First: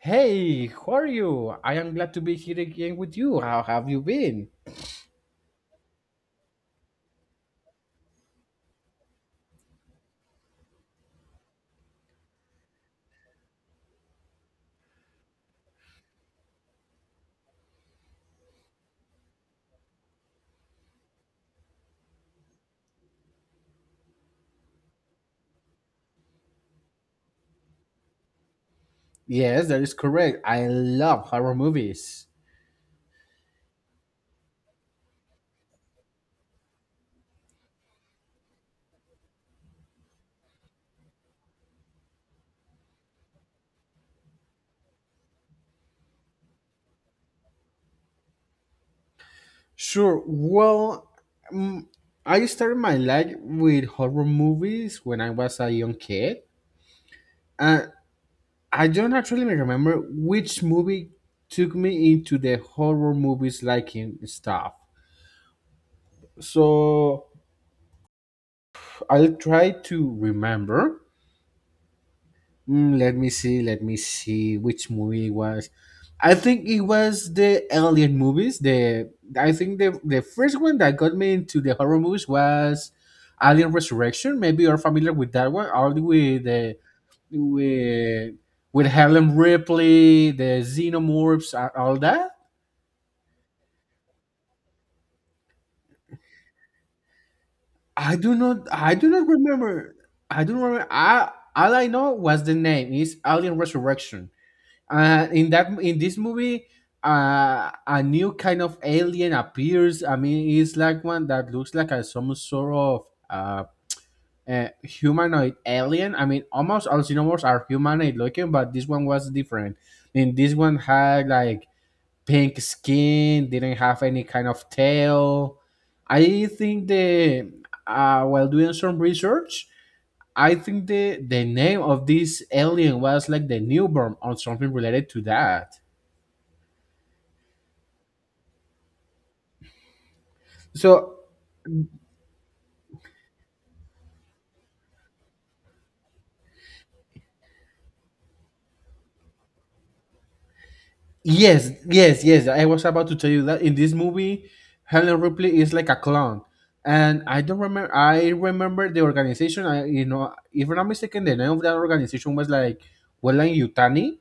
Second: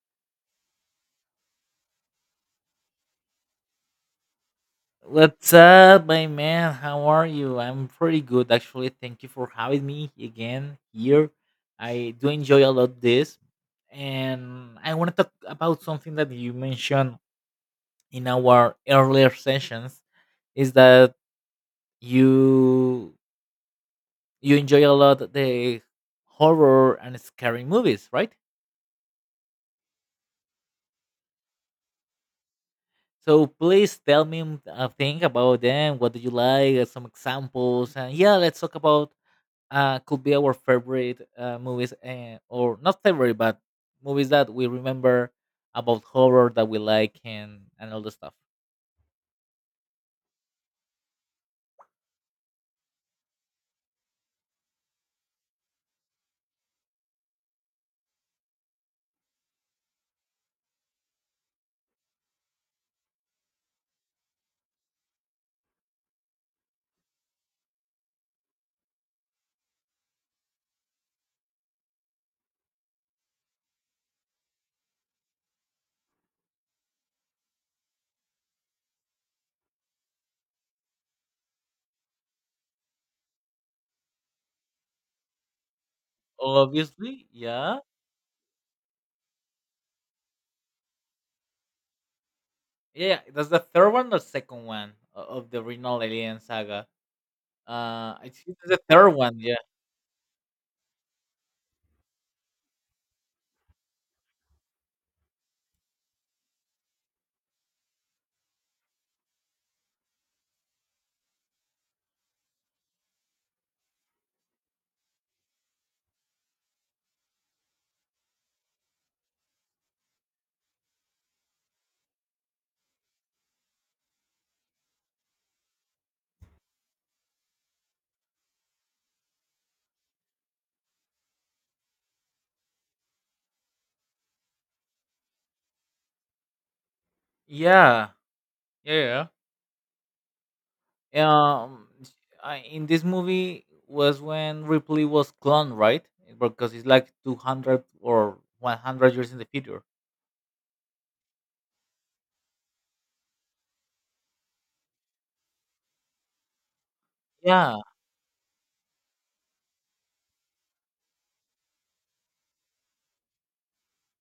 Hey, how are you? I am glad to be here again with you. How have you been? What's up, my man? How are you? I'm pretty good, actually. Thank you for having me again here. I do enjoy a lot this, and I want to talk about something that you mentioned in our earlier sessions. Is that you you enjoy a lot the horror and scary movies, right? Yes, that is correct. I love horror movies. So please tell me a thing about them. What do you like? Some examples, and yeah, let's talk about could be our favorite movies, or not favorite, but movies that we remember about horror that we like and all the stuff. Sure. Well, mm, I started my life with horror movies when I was a young kid. And I don't actually remember which movie took me into the horror movies liking stuff. So I'll try to remember. Let me see. Let me see which movie it was. I think it was the Alien movies. The I think the first one that got me into the horror movies was Alien Resurrection. Maybe you're familiar with that one. All the way the Obviously, yeah. with with Helen Ripley, the xenomorphs, all that. Yeah, that's the third one or second one of the original Alien Saga. I I do think not. it's the I third do not one, yeah. remember. I don't remember. I all I know was the name is Alien Resurrection. In this movie, a new kind of alien appears. I mean, it's like one that looks like a some sort of uh, humanoid alien. I mean, almost all xenomorphs are humanoid looking, but this one was different. I mean, this one had like pink skin, didn't have any kind of tail. I think the while doing some research, I think the name of this alien was like the newborn or something related to that. Yeah, yeah. So yeah. Um, s- I, in this movie was when Ripley was cloned, right? Because it's like 200 or 100 years in the future. yes, yes, yes. I was about to tell you that in this movie, Helen Ripley is like a clown, and I don't Yeah, remember. I remember the organization. I you know, if I'm not mistaken, the name of that organization was like Wellen Yutani.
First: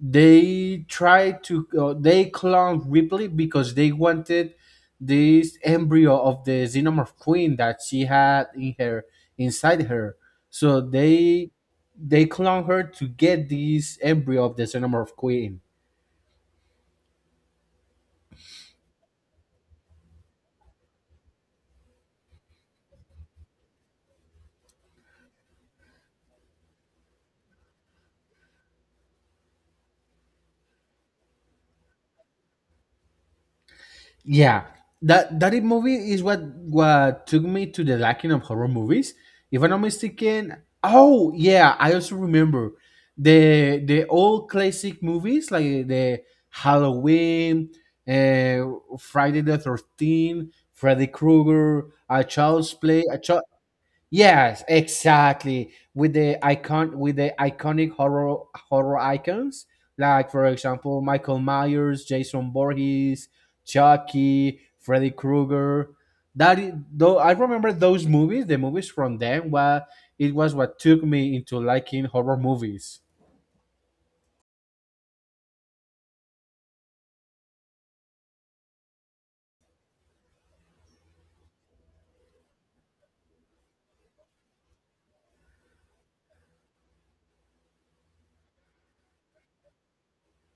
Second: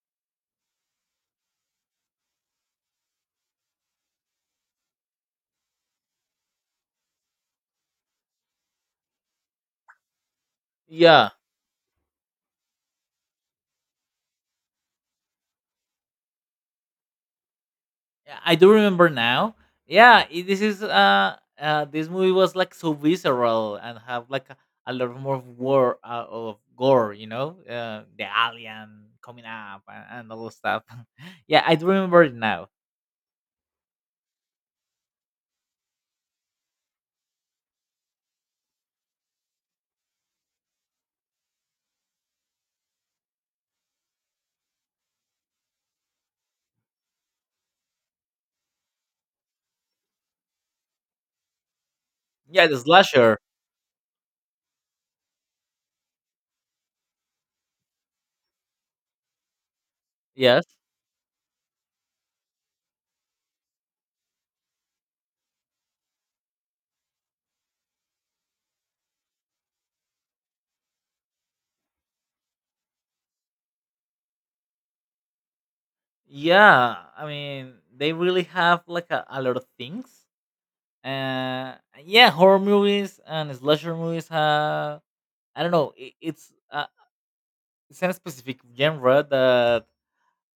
They tried to, they cloned Ripley because they wanted this embryo of the xenomorph queen that she had in her inside her. So yeah. they cloned her to get this embryo of the xenomorph queen. Yeah, I do remember now. Yeah, this is this movie was like so visceral and have like a lot more of war of gore, you know, the alien coming up and all those stuff. Yeah, I do remember it now. Yeah, that that it movie is what took me to the liking of horror movies. If I'm not mistaken, oh yeah, I also remember the old classic movies like the Halloween, uh, Friday the 13th, Freddy Krueger, A Yeah, Child's the Play. Slasher. Yes, exactly. With the icon, with the iconic horror icons, like for Yes. example, Michael Myers, Jason Voorhees, Chucky, Freddy Krueger. I remember those movies. The movies from them, well, it was what took me into liking horror movies. Yeah, I mean they really have like a lot of things. Uh, yeah, horror movies and slasher movies have I don't know. It's in a specific genre that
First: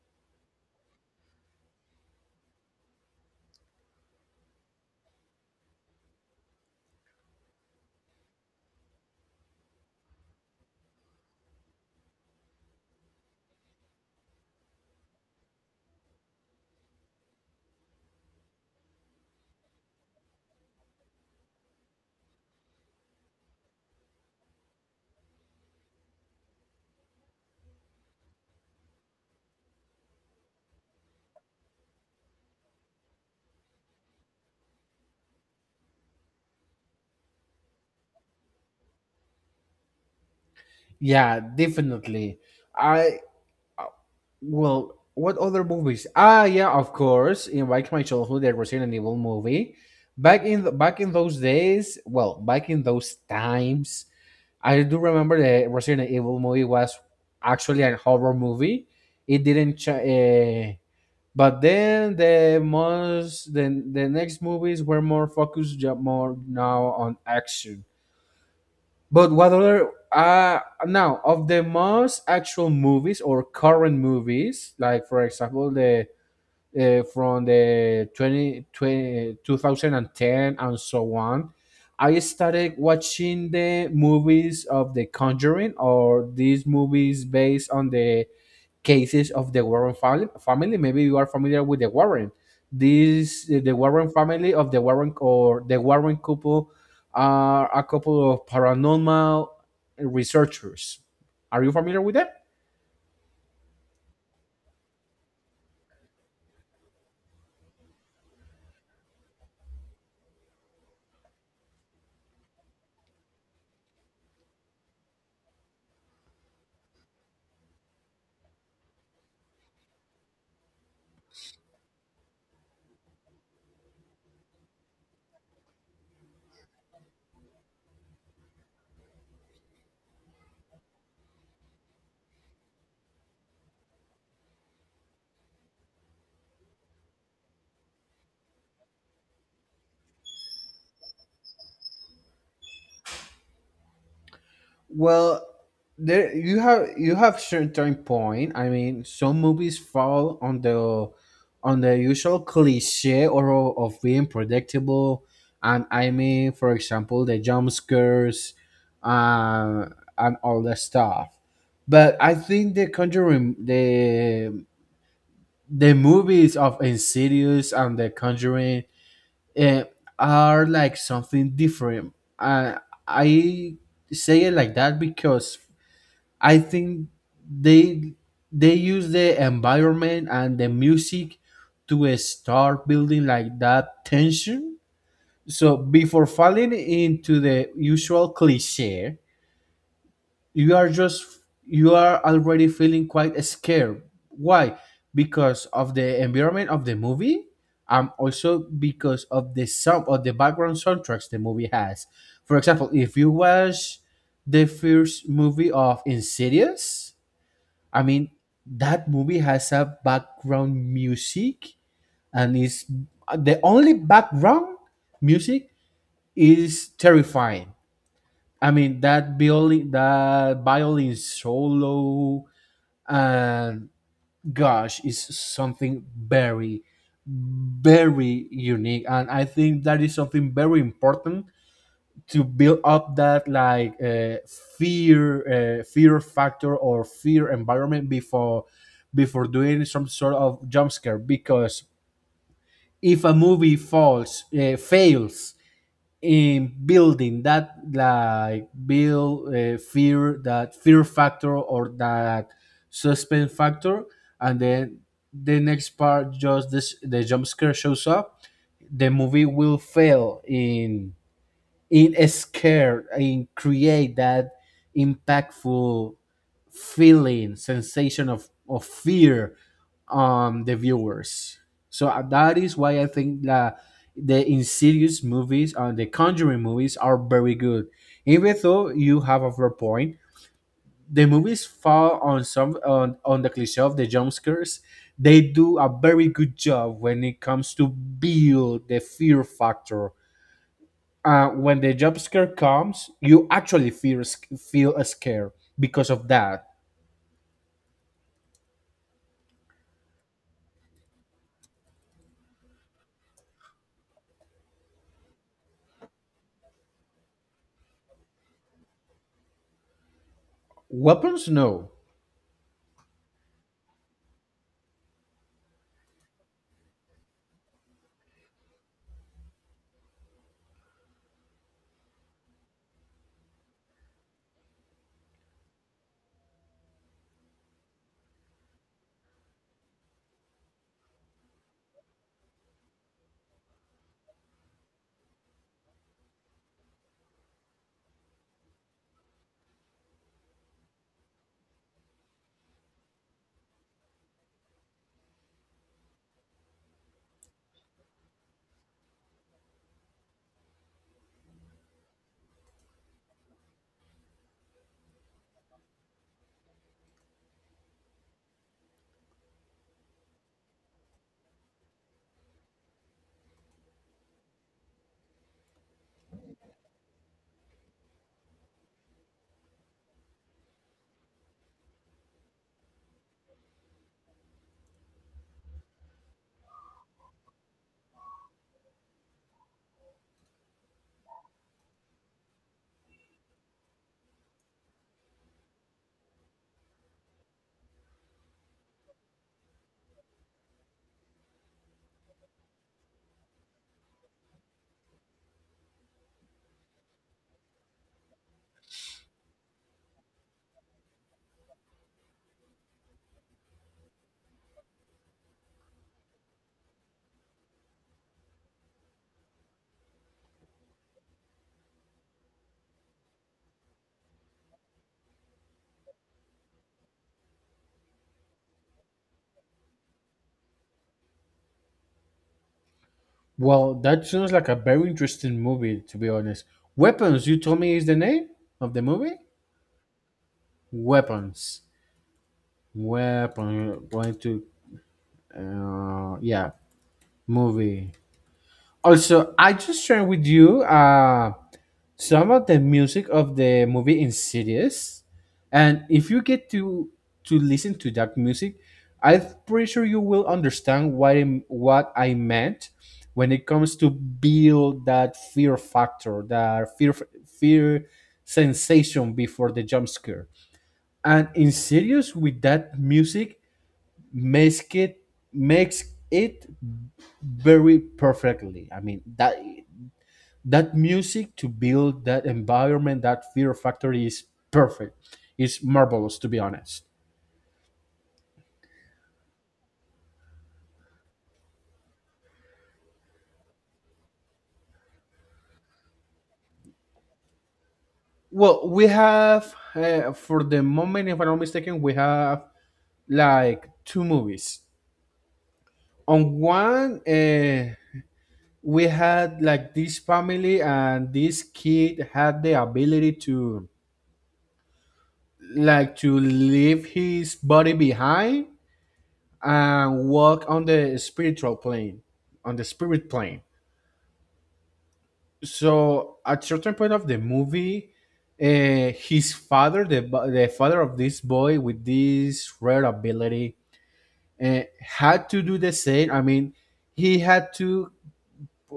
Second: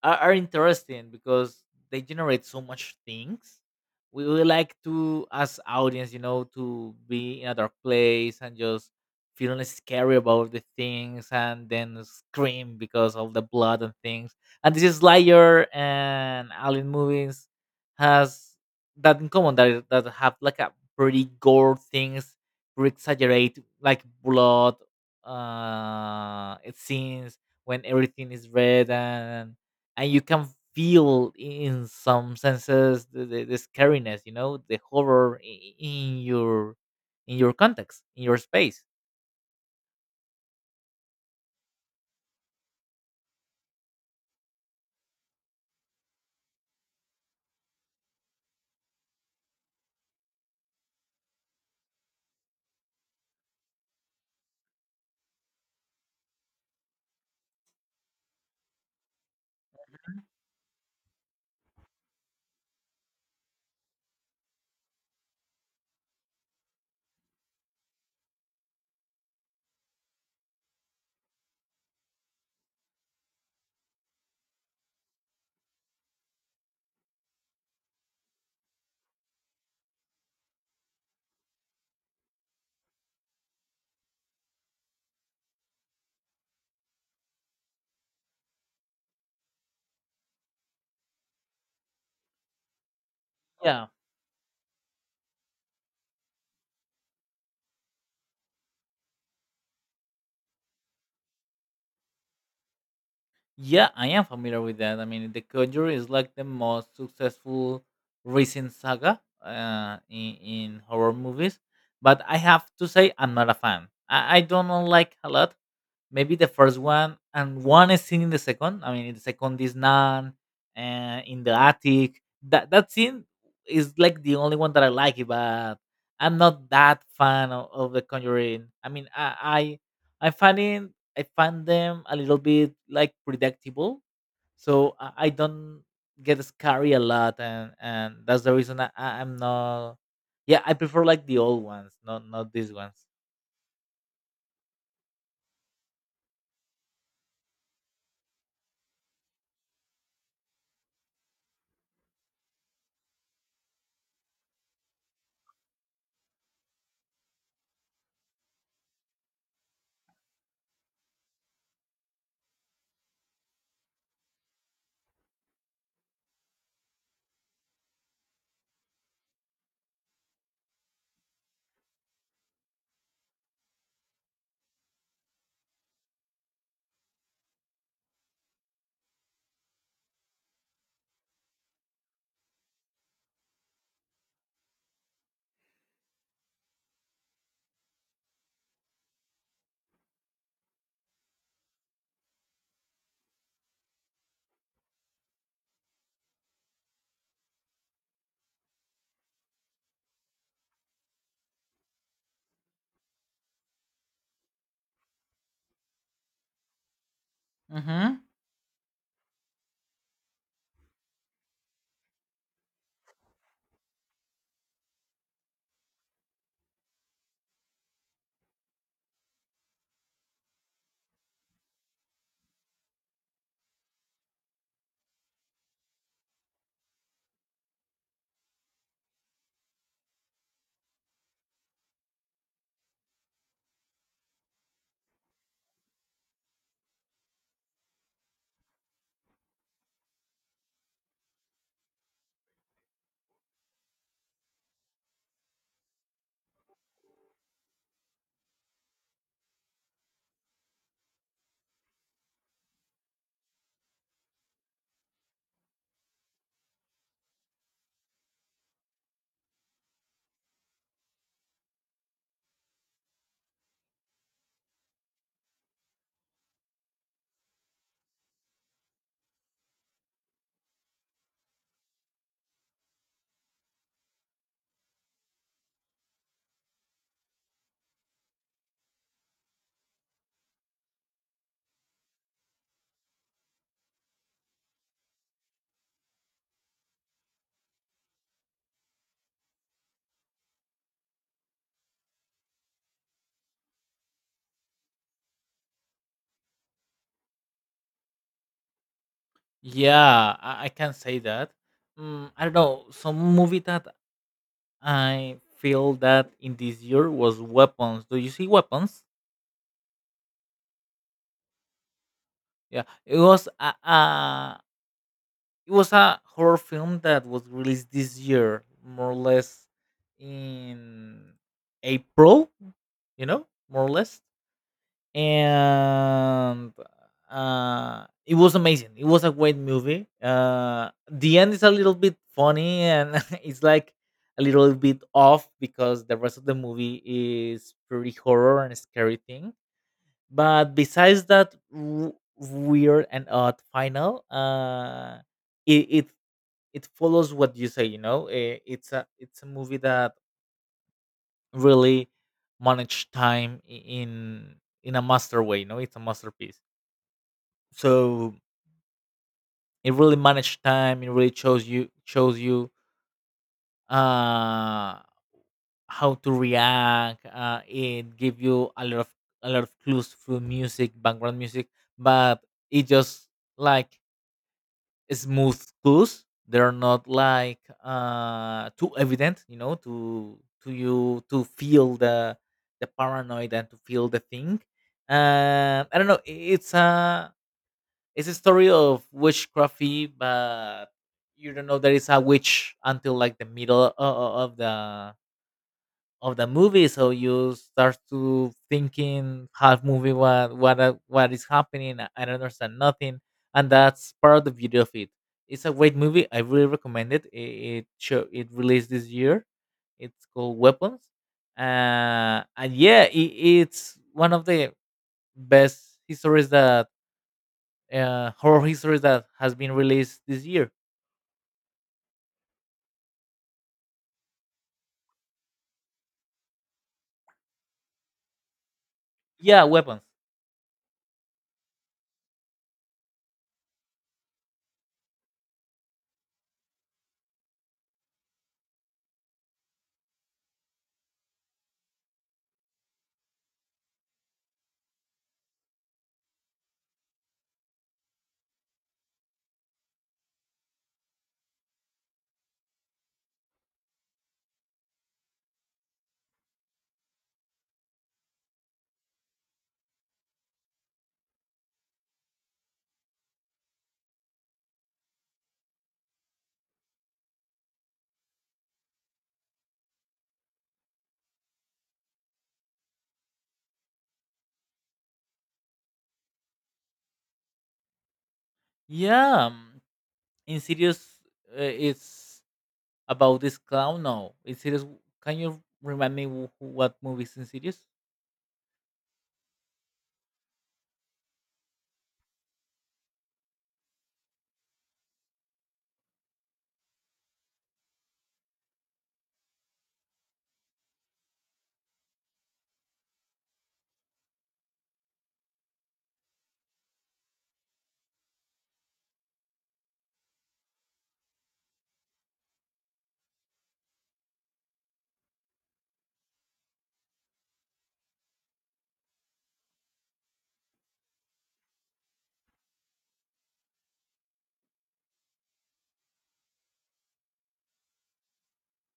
are interesting because they generate so much things. We like to, as audience, you know, to be in other place and just feeling scary about the things and then scream because of the blood and things. And this is Slayer and Alien movies has that in common that that have like a pretty gore things, pretty exaggerate like blood it scenes when everything is red and you can feel in some senses the scariness, you know, the horror in your context in your space. Yeah, definitely. I Well, what other movies? Ah, yeah, of course. In Back in my childhood, there was Resident Evil movie. Back in those days, well, back in those times, I do remember the Resident Evil movie was actually a horror movie. It didn't, ch- but then the next movies were more focused, more now on action. But what other now of the most actual movies or current movies, like for example the from the 20, twenty, 2010 and so on, I started watching the movies of The Conjuring or these movies based on the cases of the Warren family. Family, maybe you are familiar with the Warren. This the Yeah. Warren family of the Warren or the Warren couple are a couple of paranormal researchers. Are you familiar with them? Yeah, I am familiar with that. I mean, the conjuring is like the most successful recent saga in horror movies, but I have to say I'm not a fan. I don't like a lot. Maybe the first one and one scene in the second. I mean, in the second, this nun in the attic. That scene is like the only one that I like. But I'm not that fan of the Conjuring. I mean, I find it, I find them a little bit like predictable. So I don't get scary a lot, and that's the reason I'm not. Yeah, I prefer like the old ones, not these ones. Well, there you have certain point. I mean, some movies fall on the usual cliche of being predictable, and I mean, for example, the jump scares, uh, and all that stuff. But I think the Conjuring, the movies of Insidious and the Conjuring, eh, are like something different. I say it like that because I think they they use the environment and the music to start building like that tension. So before falling into the usual cliche, you are just you are already feeling quite scared. Why? Because of the environment of the movie. Also because of the sound of the background soundtracks the movie has. For example, if you watch the first movie of Insidious, I Mm-hmm. mean, that movie has a background music and is the only background music is terrifying. I mean, that violin solo, and gosh, is something very, very unique. And I think that is something very important to build up that like fear factor or fear environment before doing some sort of jump scare, because if a movie falls fails in building that like build fear that fear factor or that suspense factor, and then the next part just this the jump scare shows up, the movie will fail in scare and create that impactful feeling sensation of fear on the viewers. So that is why I think that the Insidious movies and the Conjuring movies are very good. Even though you have a fair point, the movies fall on some on the cliche of the jump scares, they do a very good job when it comes to build the fear factor. When the jump scare comes, you actually feel a scare because of that. Yeah, I can say that. Mm, I don't know. Some movie that I feel that in this year was Weapons. Do you see Weapons? Weapons, no. Yeah, it was a it was a horror film that was released this year, more or less in April. You know, more or less. And it was amazing. It was a great movie. The end is a little bit funny, and it's like a little bit off because the rest of the movie is pretty horror and scary thing. But besides that weird and odd final, it it follows what you say. You know, eh, it's a movie that really managed time in a master way. You know, it's a masterpiece, so it really managed time. It really shows you uh how to react. It give you a lot of clues through music background music, but it just like smooth clues. They're not like too evident, you know, to you to feel the paranoid and to feel the thing. I don't know. It's a story of witchcrafty, but you don't know there is a witch until like the middle of the movie. So you start to thinking half movie what what is happening. I don't understand nothing, and that's part of the beauty of it. It's a great movie. I really recommend it. It released this year. It's called Weapons, and yeah, it's one of the best histories that horror history that has been released this year. Well, that sounds like a very interesting movie, to be honest. Weapons, you told me is the name of the movie. Yeah, weapons. Weapons, weapon, going to, yeah, movie. Also, I just shared with you some of the music of the movie Insidious, and if you get to listen to that music, I'm pretty sure you will understand what I meant when it comes to build that fear factor, that fear sensation before the jump scare. And Insidious with that music makes it makes it very perfectly. I mean that music to build that environment, that fear factor is perfect. It's marvelous, to be honest. Yeah, Insidious. It's about this clown. No, Insidious. Can you remind me what movie is Insidious? Well, we have, for the moment, if I'm not mistaken, we have like two movies. On one, we had like this family, and this kid had the ability to to leave his body behind and walk on the spiritual plane, on the spirit plane. So at certain point of the movie, his father the, bu- the father of this boy with this rare ability had to do the same. I mean, he had to,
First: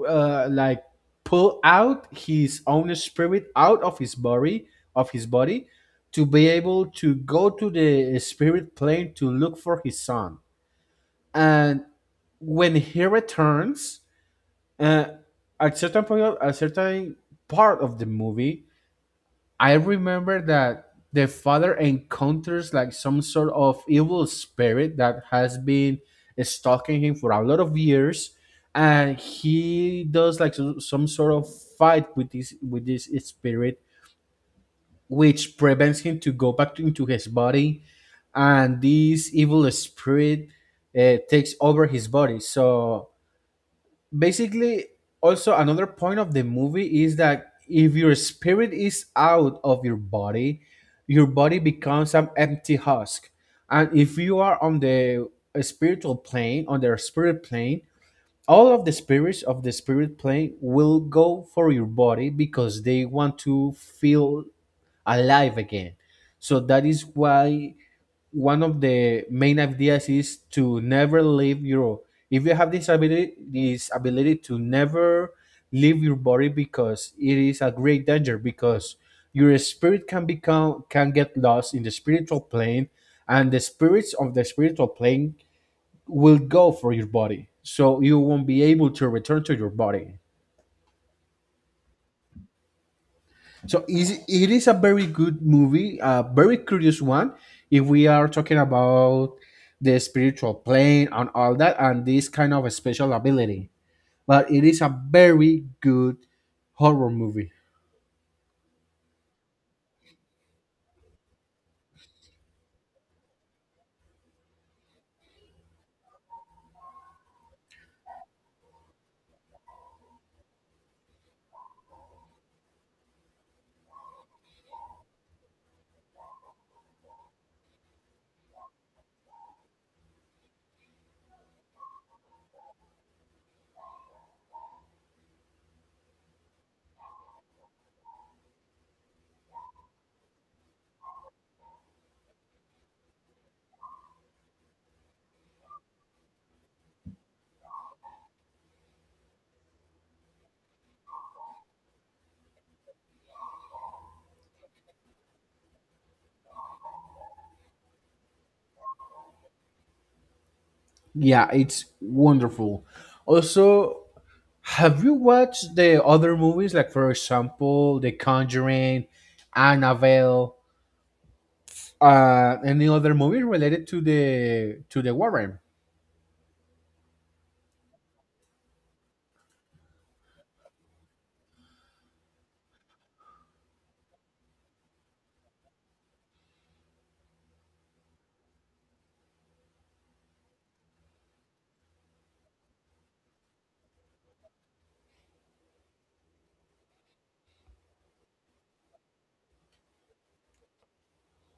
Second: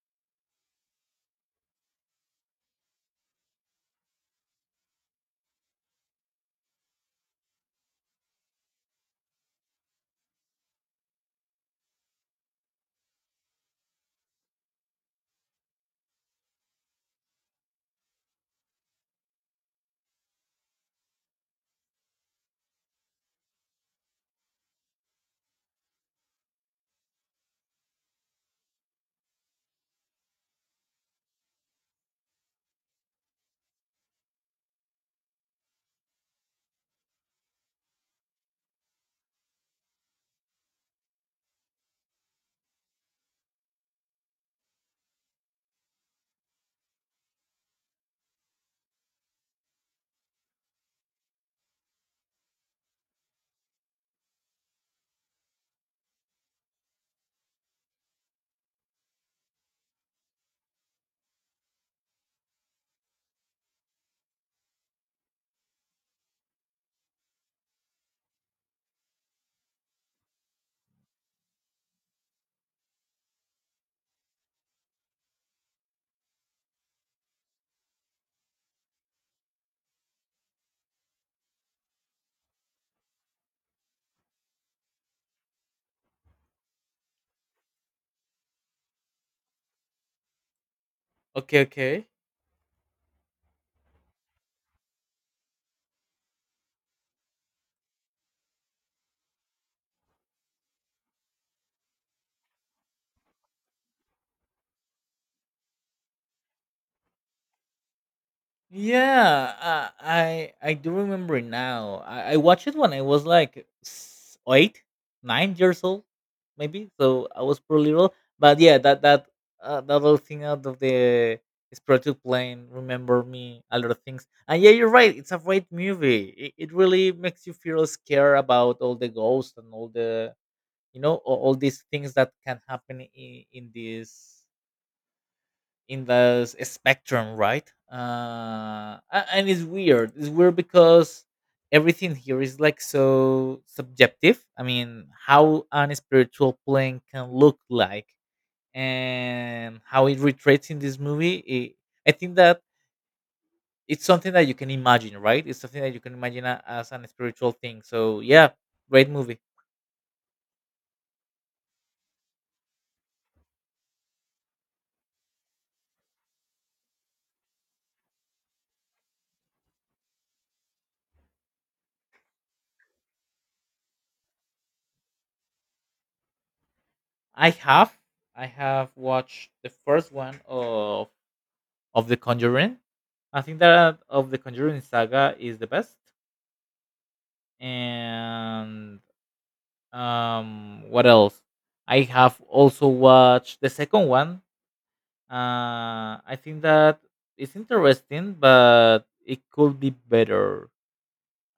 uh, like pull out his own spirit out of his body, of his body to be able to go to the spirit plane to look for his son. And when he returns, uh, at certain point at certain part of the movie, I remember that the father encounters like some sort of evil spirit that has been stalking him for a lot of years, and he does like some sort of fight with this spirit, which prevents him to go back into his body, and this evil spirit, takes over his body. So basically, also another point of the movie is that if your spirit is out of your body, your body becomes an empty husk. And if you are on the spiritual plane, on the spirit plane, all of the spirits of the spirit plane will go for your body because they want to feel alive again. So that is why one of the main ideas is to never leave your, if you have this ability, to never leave your body because it is a great danger, because your spirit can become, can get lost in the spiritual plane, and the spirits of the spiritual plane will go for your body, so you won't be able to return to your body. Okay, okay. So is it is a very good movie, a very curious one. If we are talking about the spiritual plane and all that, and this kind of a special ability, but it is a very good horror movie. Yeah, I do remember it now. I watched it when I was like eight, 9 years old, maybe. So I was pretty little. But yeah, that that little thing out of the spiritual plane remember me a lot of things. And yeah, you're right. It's a great movie. It really makes you feel scared about all the ghosts and all the you know all these things that can happen in this spectrum, right? And it's weird. It's weird because everything here is like so subjective. I mean, how an spiritual plane can look like and how it retrates in this movie. I think that it's something that you can imagine, right? It's something that you can imagine as an spiritual thing. So yeah, great movie. Yeah, it's wonderful. Also, have you watched the other movies, like for example, The Conjuring, Annabelle, any other movie related to the Warren? I have I have watched the first one of The Conjuring. I think that of the Conjuring saga is the best. And what else? I have also watched the second one. I think that it's interesting, but it could be better.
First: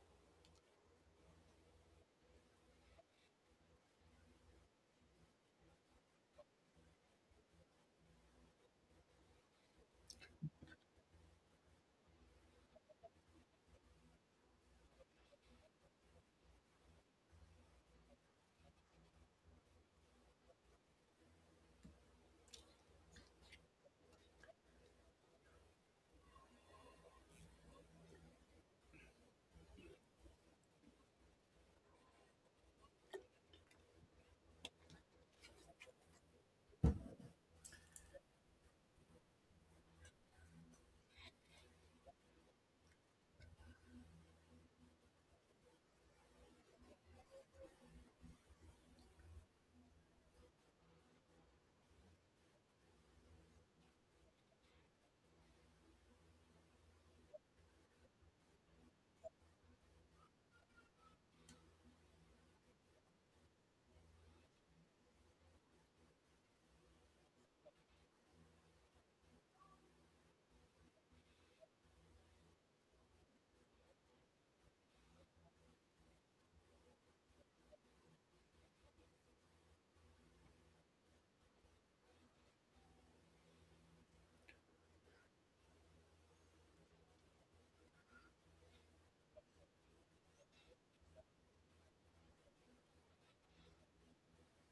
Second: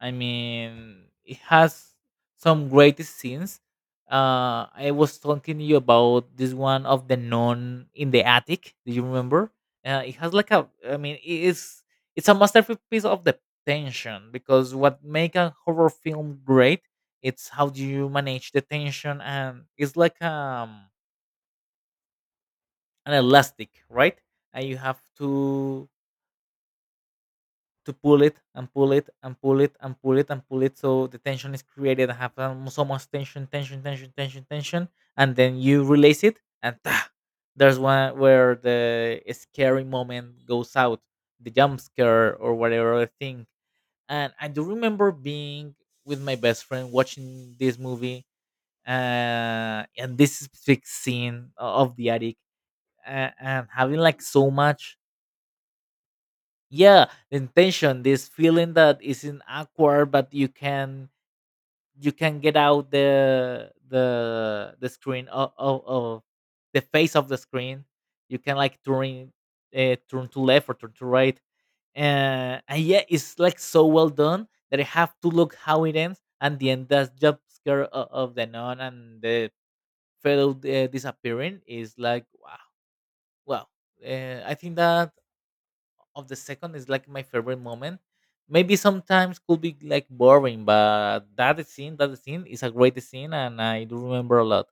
I mean, it has some great scenes. I was talking to you about this one of the nun in the attic. Do you remember? It has like a. I mean, it is. It's a masterpiece of the tension because what make a horror film great, it's how do you manage the tension, and it's like an elastic, right? And you have to pull it and pull it and pull it and pull it and pull it so the tension is created and have so much tension tension tension tension tension and then you release it and ta, there's one where the scary moment goes out, the jump scare or whatever other thing. And I do remember being with my best friend watching this movie and this specific scene of the attic, and having like so much yeah the intention, this feeling that isn't awkward, but you can get out the the screen of the face of the screen. You can like turn turn to left or turn to right, and yeah it's like so well done that I have to look how it ends and the end that jump scare of the nun and the fellow disappearing is like wow. Wow. I think that of the second is like my favorite moment. Maybe sometimes could be like boring, but that scene is a great scene, and I do remember a lot.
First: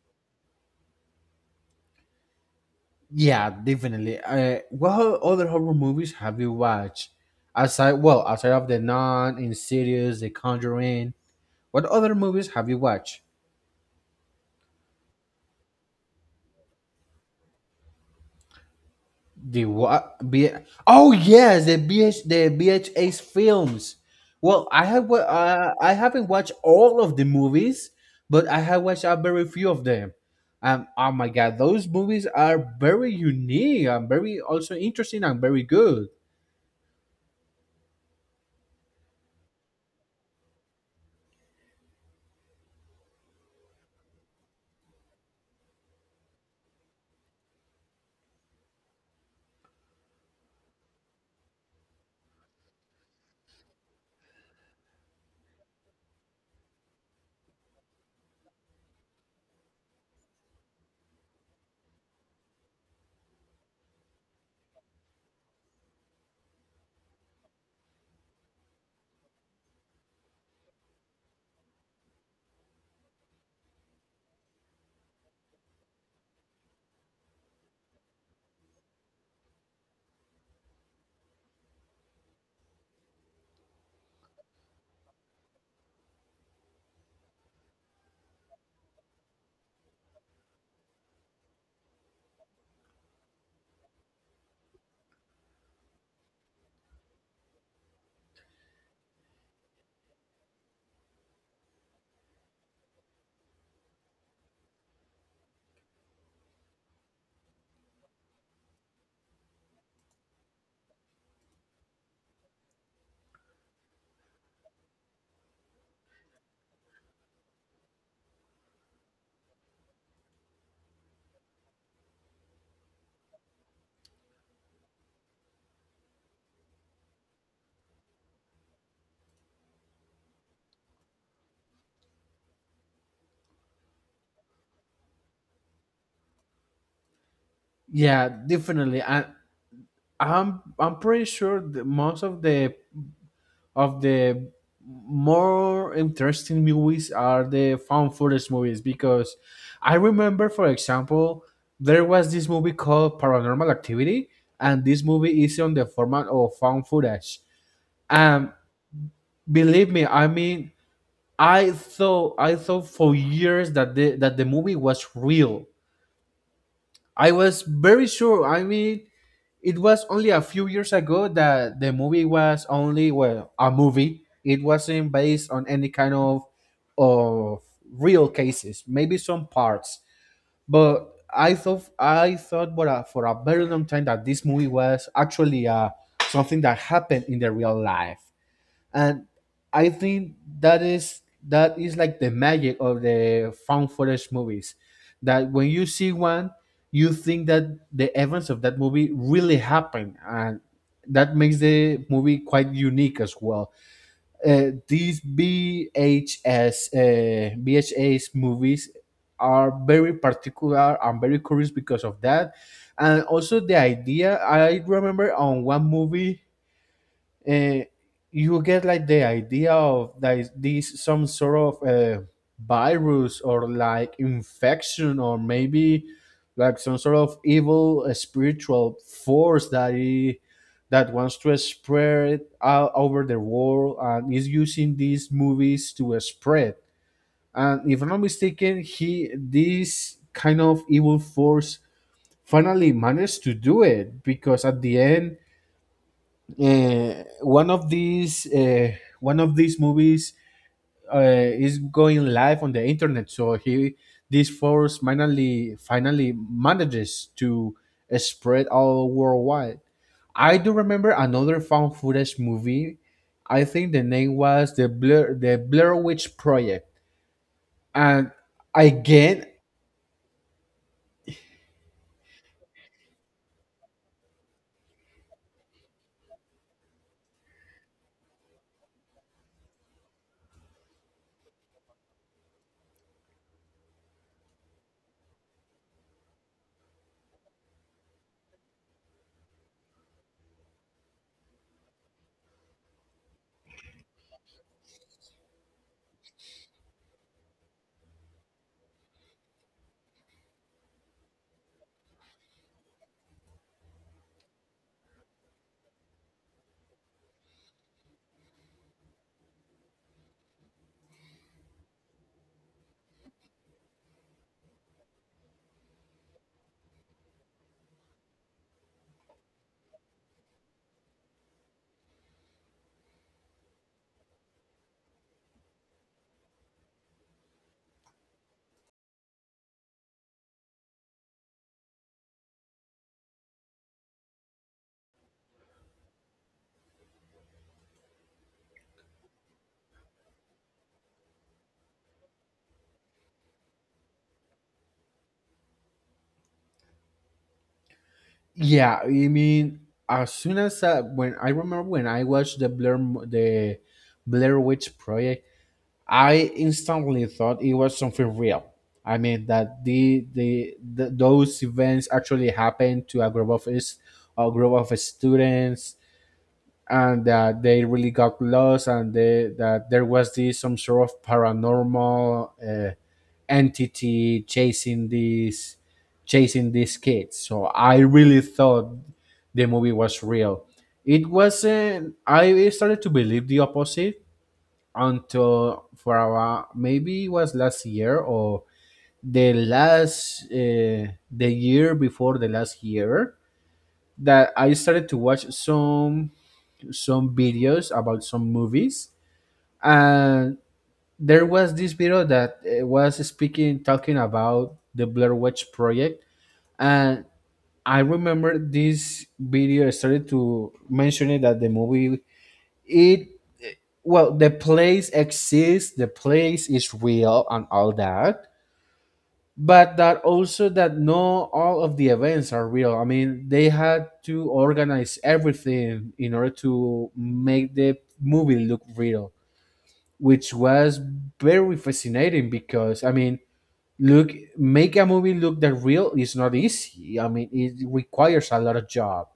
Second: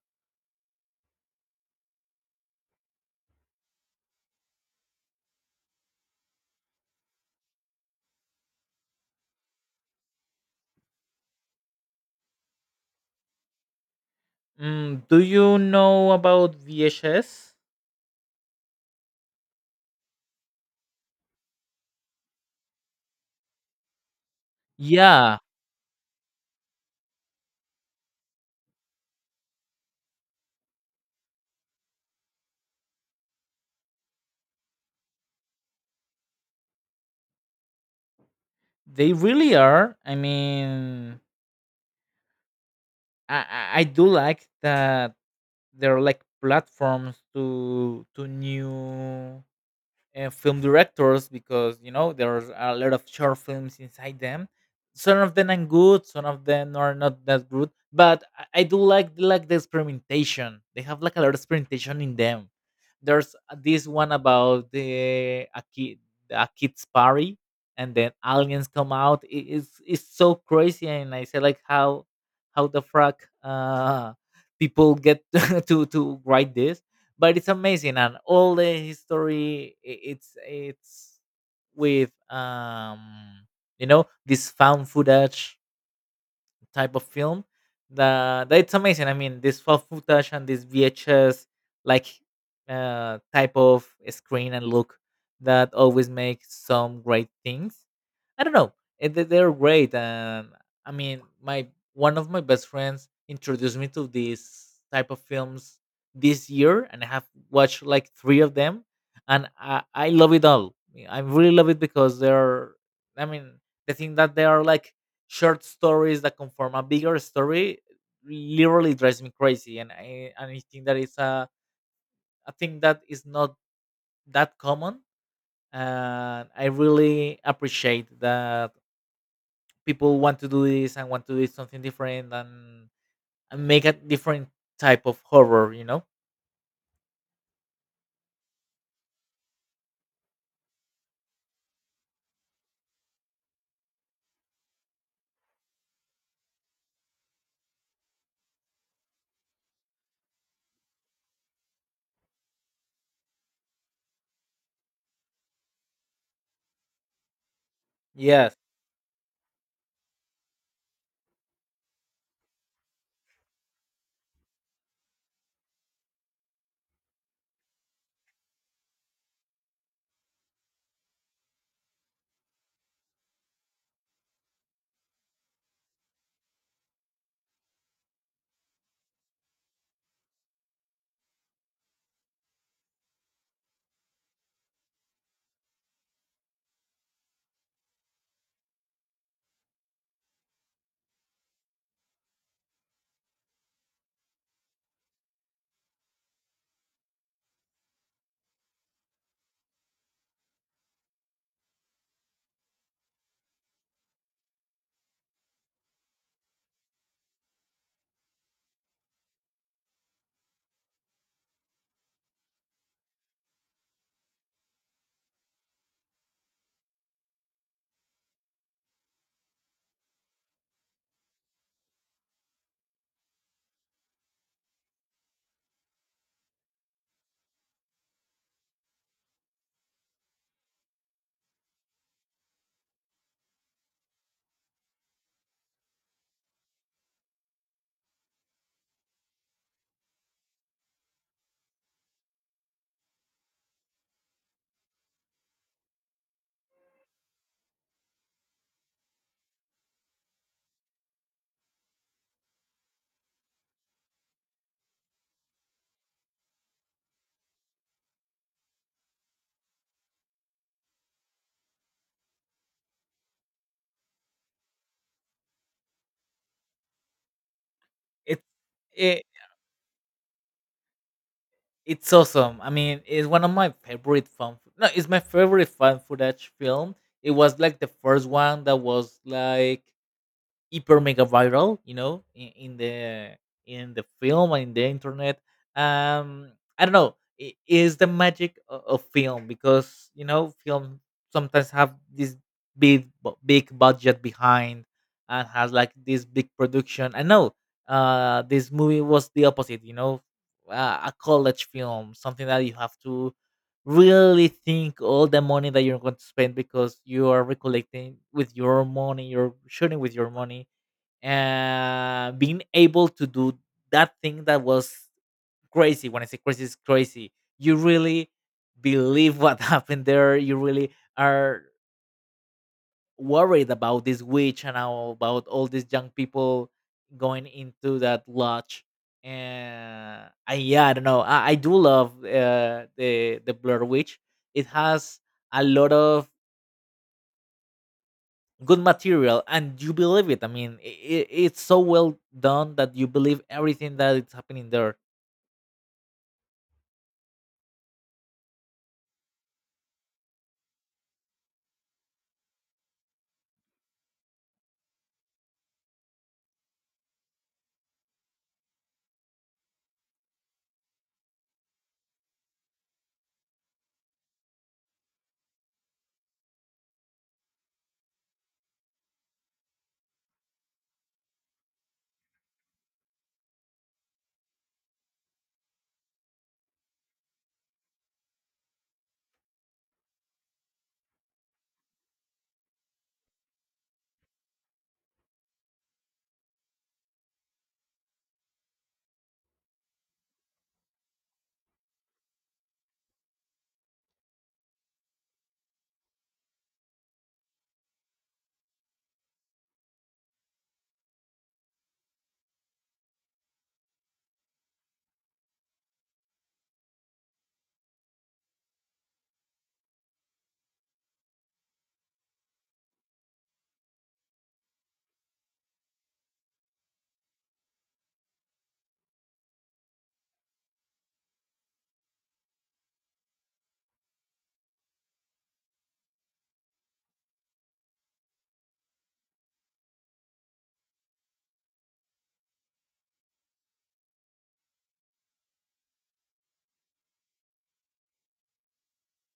Yeah, definitely. Other horror movies have you watched? Aside, well, aside of The Nun, Insidious, The Conjuring, what other movies have you watched? Mm, do you know about VHS? The what? Oh yes, the BHS films. Well, Yeah, I haven't watched all of the movies, but I have watched a very few of them. Oh my god, those movies are very unique and very also interesting and very good. they really are. I mean, I do like that they are like platforms to new film directors because you know there's a lot of short films inside them. Some of them are good, some of them are not that good. But I do like the experimentation. They have like a lot of experimentation in them. There's this one about the a kid a kid's party, and then aliens come out. It's so crazy, and I say like how the fuck people get to write this, but it's amazing and all the history it's with you know this found footage type of film that that it's amazing. I mean, this found footage and this vhs like type of screen and look that always makes some great things. I don't know. They're great, and I mean, my one of my best friends introduced me to these type of films this year, and I have watched like three of them, and I love it all. I really love it because they're, I mean, the thing that they are like short stories that conform a bigger story literally drives me crazy, and I think that it's a thing that is not that common, and I really appreciate that people want to do this and want to do something different and make a different type of horror. You know? Yeah, definitely. And I'm pretty sure that most of the more interesting movies are the found footage movies, because I remember, for example, there was this movie called Paranormal Activity, and this movie is on the format of found footage. And Yes, believe me, I mean, I thought for years that the movie was real. I was very sure. I mean, it was only a few years ago that the movie was only well a movie. It wasn't based on any kind of real cases. Maybe some parts, but I thought for a very long time that this movie was actually something that happened in the real life. And I think that is like the magic of the found footage movies. That when you see one, you think that the events of that movie really happened, and that makes the movie quite unique as well. Uh, these VHS uh, VHS movies are very particular and very curious because of that, and also the idea. I remember on one movie, uh, you get like the idea of that this some sort of virus or like infection or maybe like some sort of evil spiritual force that that wants to spread out over the world and is using these movies to spread. And if I'm not mistaken, he this kind of evil force finally managed to do it, because at the end, uh, one of these uh, one of these movies uh, is going live on the internet. So he this force finally manages to spread all worldwide. I do remember another found footage movie. I think the name was the Blair Witch Project. And it's it, again. it's awesome. I mean, it's one of my favorite fun. No, it's my favorite fan footage film. It was like the first one that was like hyper mega viral, you know, in the film and in the internet. Um, I don't know, it is the magic of film because you know film sometimes have this big budget behind and has like this big production, I know. This movie was the opposite, you know. A college film, something that you have to really think all the money that you're going to spend because you are recollecting with your money, you're shooting with your money. Being able to do that thing that was crazy. When I say crazy, it's crazy. You really believe what happened there. You really are worried about this witch and how about all these young people going into that lodge. And I, yeah, I don't know. I do love the Blur Witch. It has a lot of good material, and you believe it. I mean, it, it's so well done that you believe everything that is happening there. Yeah, I mean, as soon as when I remember when I watched the Blair Witch Project, I instantly thought it was something real. I mean that the those events actually happened to a group of, is a group of students, and that they really got lost, and they, that there was this some sort of paranormal entity chasing these kids. So I really thought the movie was real. It wasn't. I started to believe the opposite until for a, maybe it was last year or the last, the year before the last year, that I started to watch some videos about some movies. And there was this video that was speaking talking about the Blair Witch Project. And I remember this video started to mention it that the movie, it well, the place exists, the place is real and all that, but that also that no all of the events are real. I mean, they had to organize everything in order to make the movie look real, which was very fascinating because I mean, look, make a movie look that real is not easy. I mean, it requires a lot of job.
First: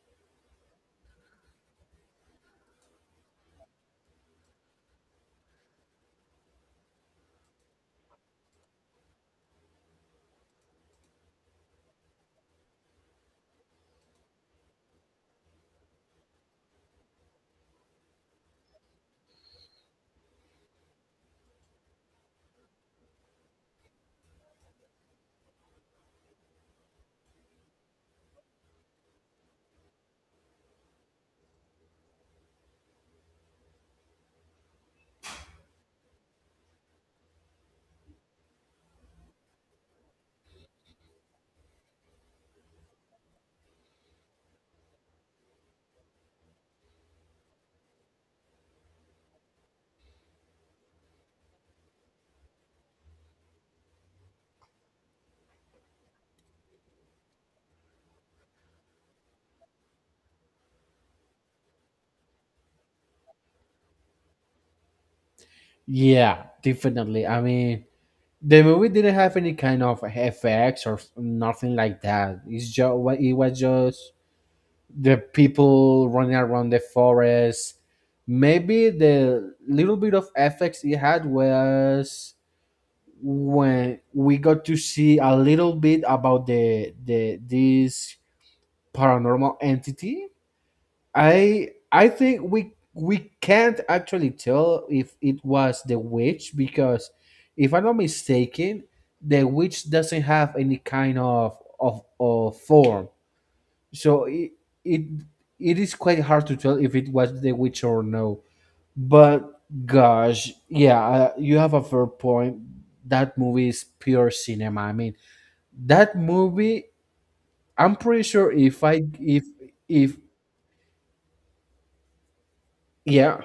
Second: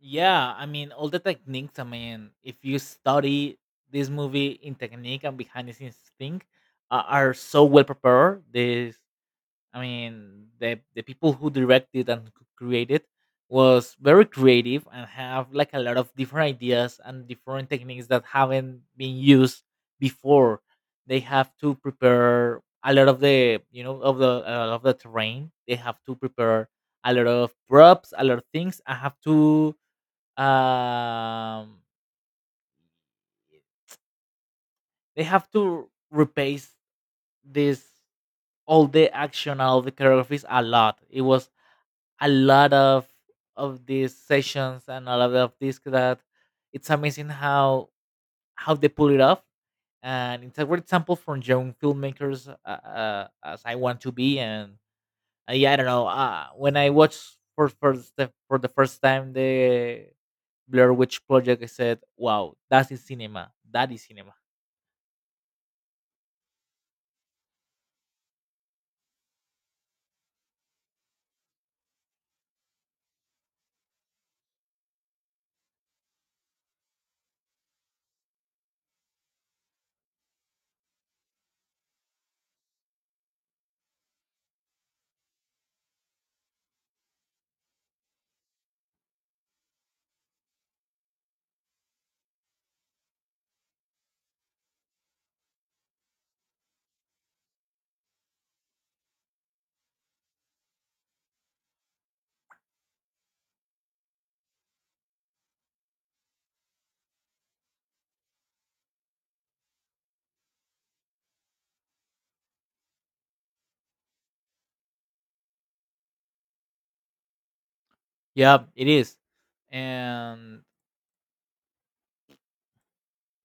Yeah, I mean all the techniques. I mean, if you study this movie in technique and behind the scenes thing, are so well prepared. This I mean, the people who directed and created was very creative and have like a lot of different ideas and different techniques that haven't been used before. They have to prepare a lot of the you know of the terrain. They have to prepare a lot of props, a lot of things. I have to um they have to replace this all the action all the choreographies a lot. It was a lot of these sessions and a lot of this that it's amazing how they pull it off. And it's a great example for young filmmakers as I want to be. And yeah, I don't know. When I watched for first for the first time the blur witch project, I said wow, that is cinema, that is cinema. Yeah, definitely, I mean, the movie didn't have any kind of effects or nothing like that. It's just, it was just the people running around the forest. Maybe the little bit of effects it had was when we got to see a little bit about the this paranormal entity. I think we can't actually tell if it was the witch, because if I'm not mistaken, the witch doesn't have any kind of form. So it it is quite hard to tell if it was the witch or no. But gosh, yeah, you have a fair point. That movie is pure cinema. I mean, that movie. I'm pretty sure Yeah, if it I is. If And yeah